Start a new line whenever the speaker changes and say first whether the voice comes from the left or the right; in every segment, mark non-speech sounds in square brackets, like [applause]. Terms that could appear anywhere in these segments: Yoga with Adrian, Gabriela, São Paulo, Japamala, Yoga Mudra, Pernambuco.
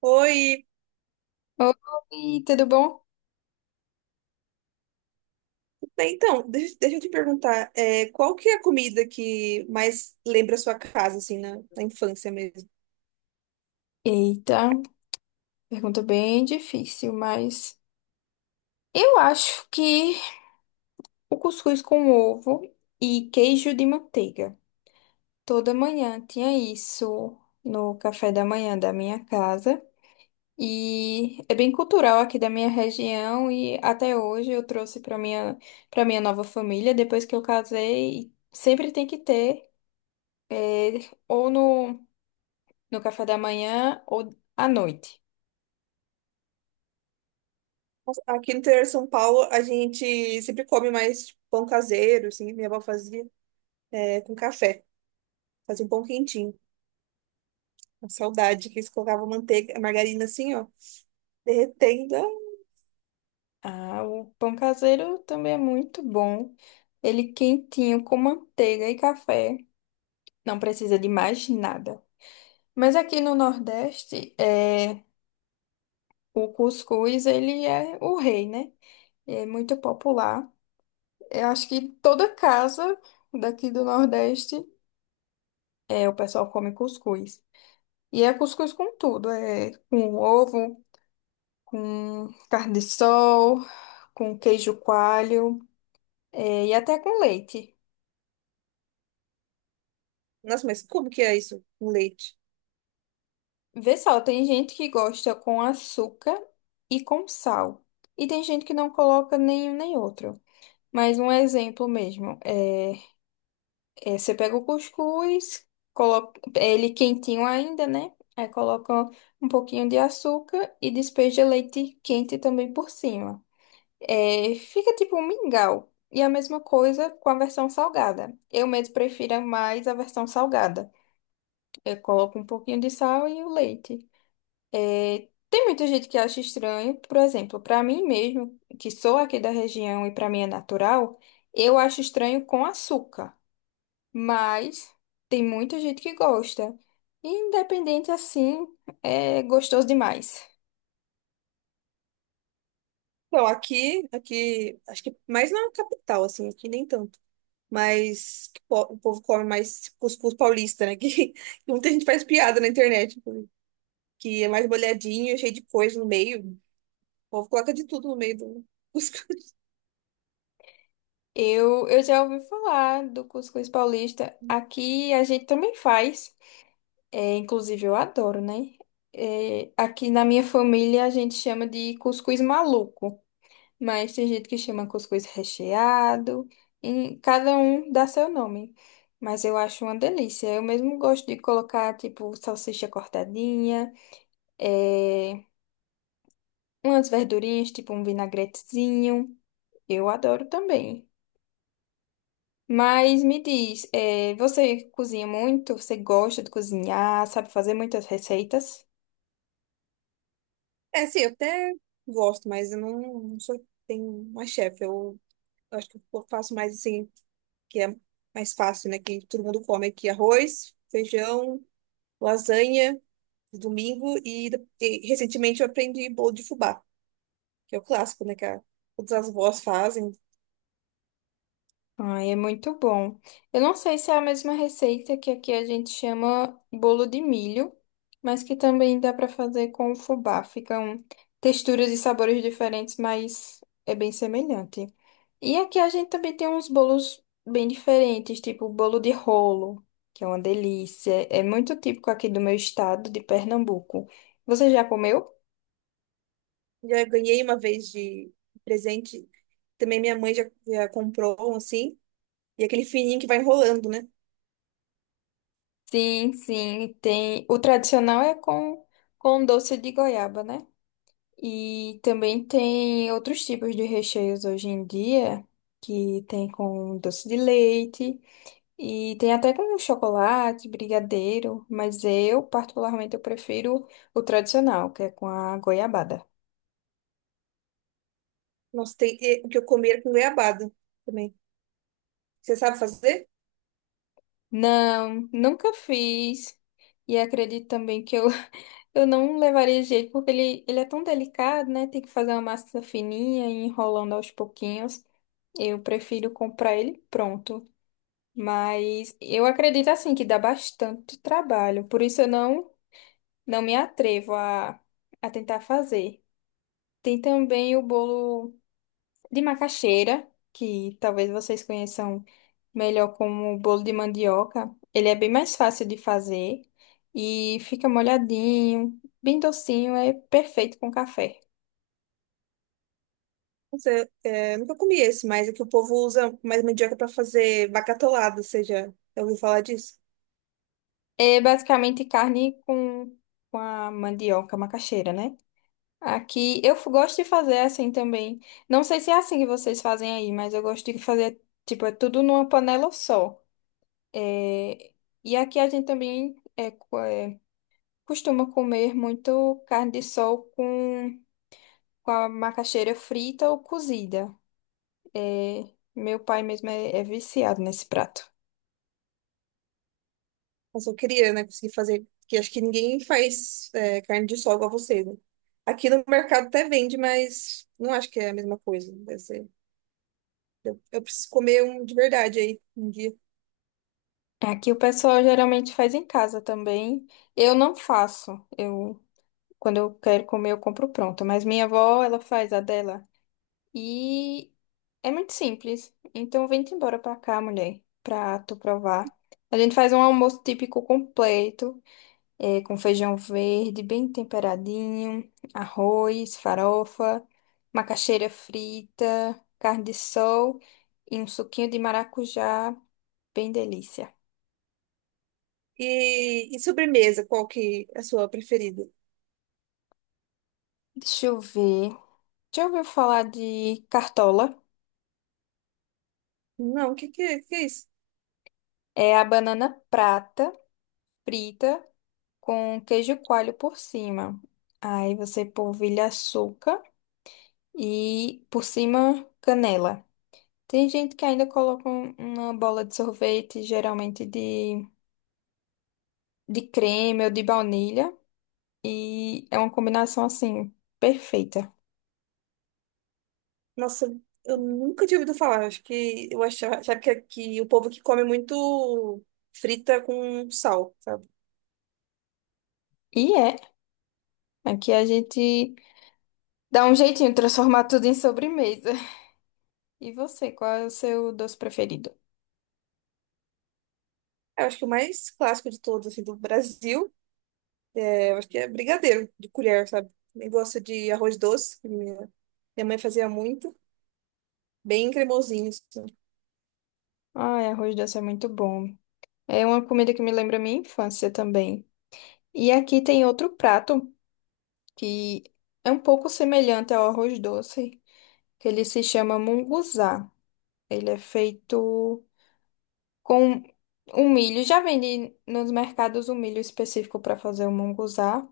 right: Oi,
left: Oi, tudo bom?
right: então, deixa eu te perguntar, qual que é a comida que mais lembra a sua casa, assim, na infância mesmo?
left: Eita, pergunta bem difícil, mas eu acho que o cuscuz com ovo e queijo de manteiga. Toda manhã tinha isso no café da manhã da minha casa e é bem cultural aqui da minha região e até hoje eu trouxe para minha nova família depois que eu casei, e sempre tem que ter é, ou no café da manhã ou à noite.
right: Nossa, aqui no interior de São Paulo, a gente sempre come mais tipo, pão caseiro, assim, minha avó fazia, é, com café, fazia um pão quentinho, uma saudade, que eles colocavam manteiga, margarina assim, ó, derretendo. Ah,
left: Ah, o pão caseiro também é muito bom. Ele quentinho com manteiga e café. Não precisa de mais nada. Mas aqui no Nordeste, o cuscuz, ele é o rei, né? É muito popular. Eu acho que toda casa daqui do Nordeste, o pessoal come cuscuz. E é cuscuz com tudo. É com ovo, com carne de sol, com queijo coalho, é, e até com leite.
right: nossa, mas como que é isso, com leite?
left: Vê só, tem gente que gosta com açúcar e com sal. E tem gente que não coloca nenhum nem outro. Mas um exemplo mesmo, você pega o cuscuz, coloca é ele quentinho ainda, né? Aí coloca um pouquinho de açúcar e despeja leite quente também por cima. É, fica tipo um mingau. E a mesma coisa com a versão salgada. Eu mesmo prefiro mais a versão salgada. Eu coloco um pouquinho de sal e o leite. É, tem muita gente que acha estranho, por exemplo, para mim mesmo, que sou aqui da região e para mim é natural, eu acho estranho com açúcar, mas tem muita gente que gosta. Independente assim, é gostoso demais.
right: Então, aqui, acho que mais na capital, assim, aqui nem tanto. Mas o povo come mais cuscuz paulista, né? [laughs] Que, muita gente faz piada na internet, tipo, que é mais molhadinho, cheio de coisa no meio. O povo coloca de tudo no meio do [laughs] cuscuz.
left: Eu já ouvi falar do cuscuz paulista. Aqui a gente também faz. É, inclusive eu adoro, né? É, aqui na minha família a gente chama de cuscuz maluco. Mas tem gente que chama cuscuz recheado, e cada um dá seu nome. Mas eu acho uma delícia. Eu mesmo gosto de colocar, tipo, salsicha cortadinha, eh, umas verdurinhas, tipo um vinagretezinho. Eu adoro também. Mas me diz, você cozinha muito? Você gosta de cozinhar? Sabe fazer muitas receitas?
right: É, sim, eu até gosto, mas eu não sou, tenho uma chefe. Eu acho que eu faço mais assim, que é mais fácil, né? Que todo mundo come aqui arroz, feijão, lasanha, de domingo e recentemente eu aprendi bolo de fubá, que é o clássico, né? Todas as vós fazem.
left: Ai, é muito bom. Eu não sei se é a mesma receita que aqui a gente chama bolo de milho, mas que também dá para fazer com o fubá. Ficam texturas e sabores diferentes, mas é bem semelhante. E aqui a gente também tem uns bolos bem diferentes, tipo bolo de rolo, que é uma delícia. É muito típico aqui do meu estado, de Pernambuco. Você já comeu?
right: Já ganhei uma vez de presente. Também minha mãe já comprou um assim. E aquele fininho que vai enrolando, né?
left: Sim, sim, tem. O tradicional é com doce de goiaba, né? E também tem outros tipos de recheios hoje em dia, que tem com doce de leite e tem até com chocolate, brigadeiro, mas eu, particularmente, eu prefiro o tradicional, que é com a goiabada.
right: Nossa, tem e o que eu comi era com goiabada também. Você sabe fazer?
left: Não, nunca fiz. E acredito também que eu, [laughs] eu não levaria jeito, porque ele é tão delicado, né? Tem que fazer uma massa fininha e ir enrolando aos pouquinhos. Eu prefiro comprar ele pronto. Mas eu acredito assim que dá bastante trabalho, por isso eu não me atrevo a tentar fazer. Tem também o bolo de macaxeira, que talvez vocês conheçam melhor como bolo de mandioca. Ele é bem mais fácil de fazer e fica molhadinho, bem docinho, é perfeito com café.
right: Você, é, nunca comi esse, mas é que o povo usa mais mandioca para fazer bacatolada. Você já ouviu falar disso?
left: É basicamente carne com a mandioca, macaxeira, né? Aqui eu gosto de fazer assim também. Não sei se é assim que vocês fazem aí, mas eu gosto de fazer, tipo, é tudo numa panela só. É, E aqui a gente também costuma comer muito carne de sol com a macaxeira frita ou cozida. É, Meu pai mesmo é viciado nesse prato.
right: Mas eu queria, né? Conseguir fazer. Porque acho que ninguém faz é, carne de sol igual você, né? Aqui no mercado até vende, mas não acho que é a mesma coisa. Deve ser. Eu preciso comer um de verdade aí um dia.
left: Aqui o pessoal geralmente faz em casa também. Eu não faço. Eu, quando eu quero comer, eu compro pronto. Mas minha avó, ela faz a dela. E é muito simples. Então vem-te embora pra cá, mulher, pra tu provar. A gente faz um almoço típico completo, com feijão verde, bem temperadinho, arroz, farofa, macaxeira frita, carne de sol e um suquinho de maracujá, bem delícia.
right: E sobremesa, qual que é a sua preferida?
left: Deixa eu ver. Já ouviu falar de cartola?
right: Não, o que é isso?
left: É a banana prata, frita, com queijo coalho por cima. Aí você polvilha açúcar e por cima canela. Tem gente que ainda coloca uma bola de sorvete, geralmente de creme ou de baunilha. E é uma combinação assim, perfeita.
right: Nossa, eu nunca tinha ouvido falar. Acho que eu achava que o povo que come muito frita com sal, sabe?
left: E é, aqui a gente dá um jeitinho de transformar tudo em sobremesa. [laughs] E você, qual é o seu doce preferido?
right: Eu acho que o mais clássico de todos, assim, do Brasil, é, eu acho que é brigadeiro de colher, sabe? Eu gosto de arroz doce, que minha mãe fazia muito, bem cremosinho, assim.
left: Ai, arroz doce é muito bom. É uma comida que me lembra a minha infância também. E aqui tem outro prato que é um pouco semelhante ao arroz doce, que ele se chama munguzá. Ele é feito com um milho. Já vende nos mercados um milho específico para fazer o munguzá.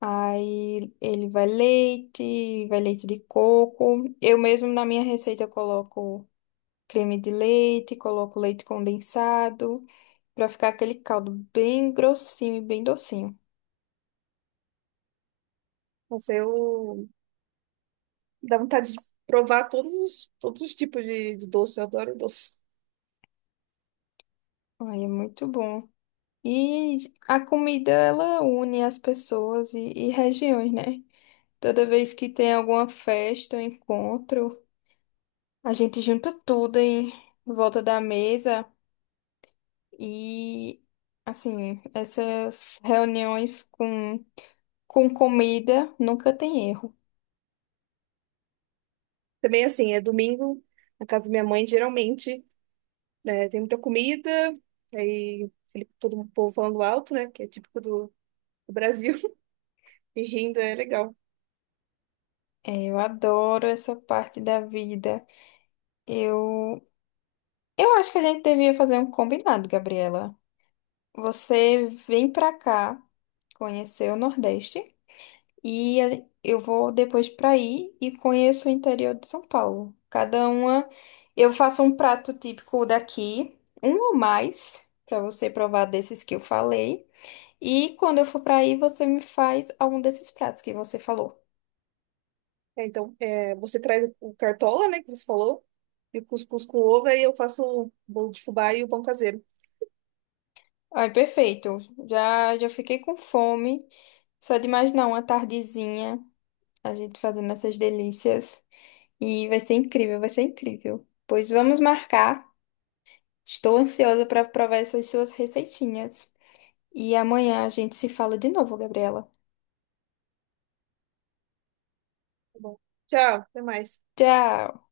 left: Aí ele vai leite de coco. Eu mesmo na minha receita eu coloco creme de leite, coloco leite condensado. Pra ficar aquele caldo bem grossinho e bem docinho.
right: Nossa, eu dá vontade de provar todos os tipos de doce, eu adoro doce.
left: Ai, é muito bom. E a comida, ela une as pessoas e regiões, né? Toda vez que tem alguma festa, um encontro, a gente junta tudo em volta da mesa e, assim, essas reuniões com comida nunca tem erro.
right: Também assim, é domingo, na casa da minha mãe, geralmente, né, tem muita comida, todo o povo falando alto, né? Que é típico do, do Brasil, [laughs] e rindo é legal.
left: É, eu adoro essa parte da vida. Eu, eu acho que a gente devia fazer um combinado, Gabriela. Você vem pra cá conhecer o Nordeste e eu vou depois pra aí e conheço o interior de São Paulo. Cada uma, eu faço um prato típico daqui, um ou mais, pra você provar desses que eu falei. E quando eu for pra aí, você me faz algum desses pratos que você falou.
right: É, então, é, você traz o cartola, né, que você falou, e o cuscuz com ovo, aí eu faço o bolo de fubá e o pão caseiro.
left: Ai, perfeito. Já já fiquei com fome. Só de imaginar uma tardezinha, a gente fazendo essas delícias. E vai ser incrível, vai ser incrível. Pois vamos marcar. Estou ansiosa para provar essas suas receitinhas. E amanhã a gente se fala de novo, Gabriela.
right: Tá bom. Tchau, até mais.
left: Tchau!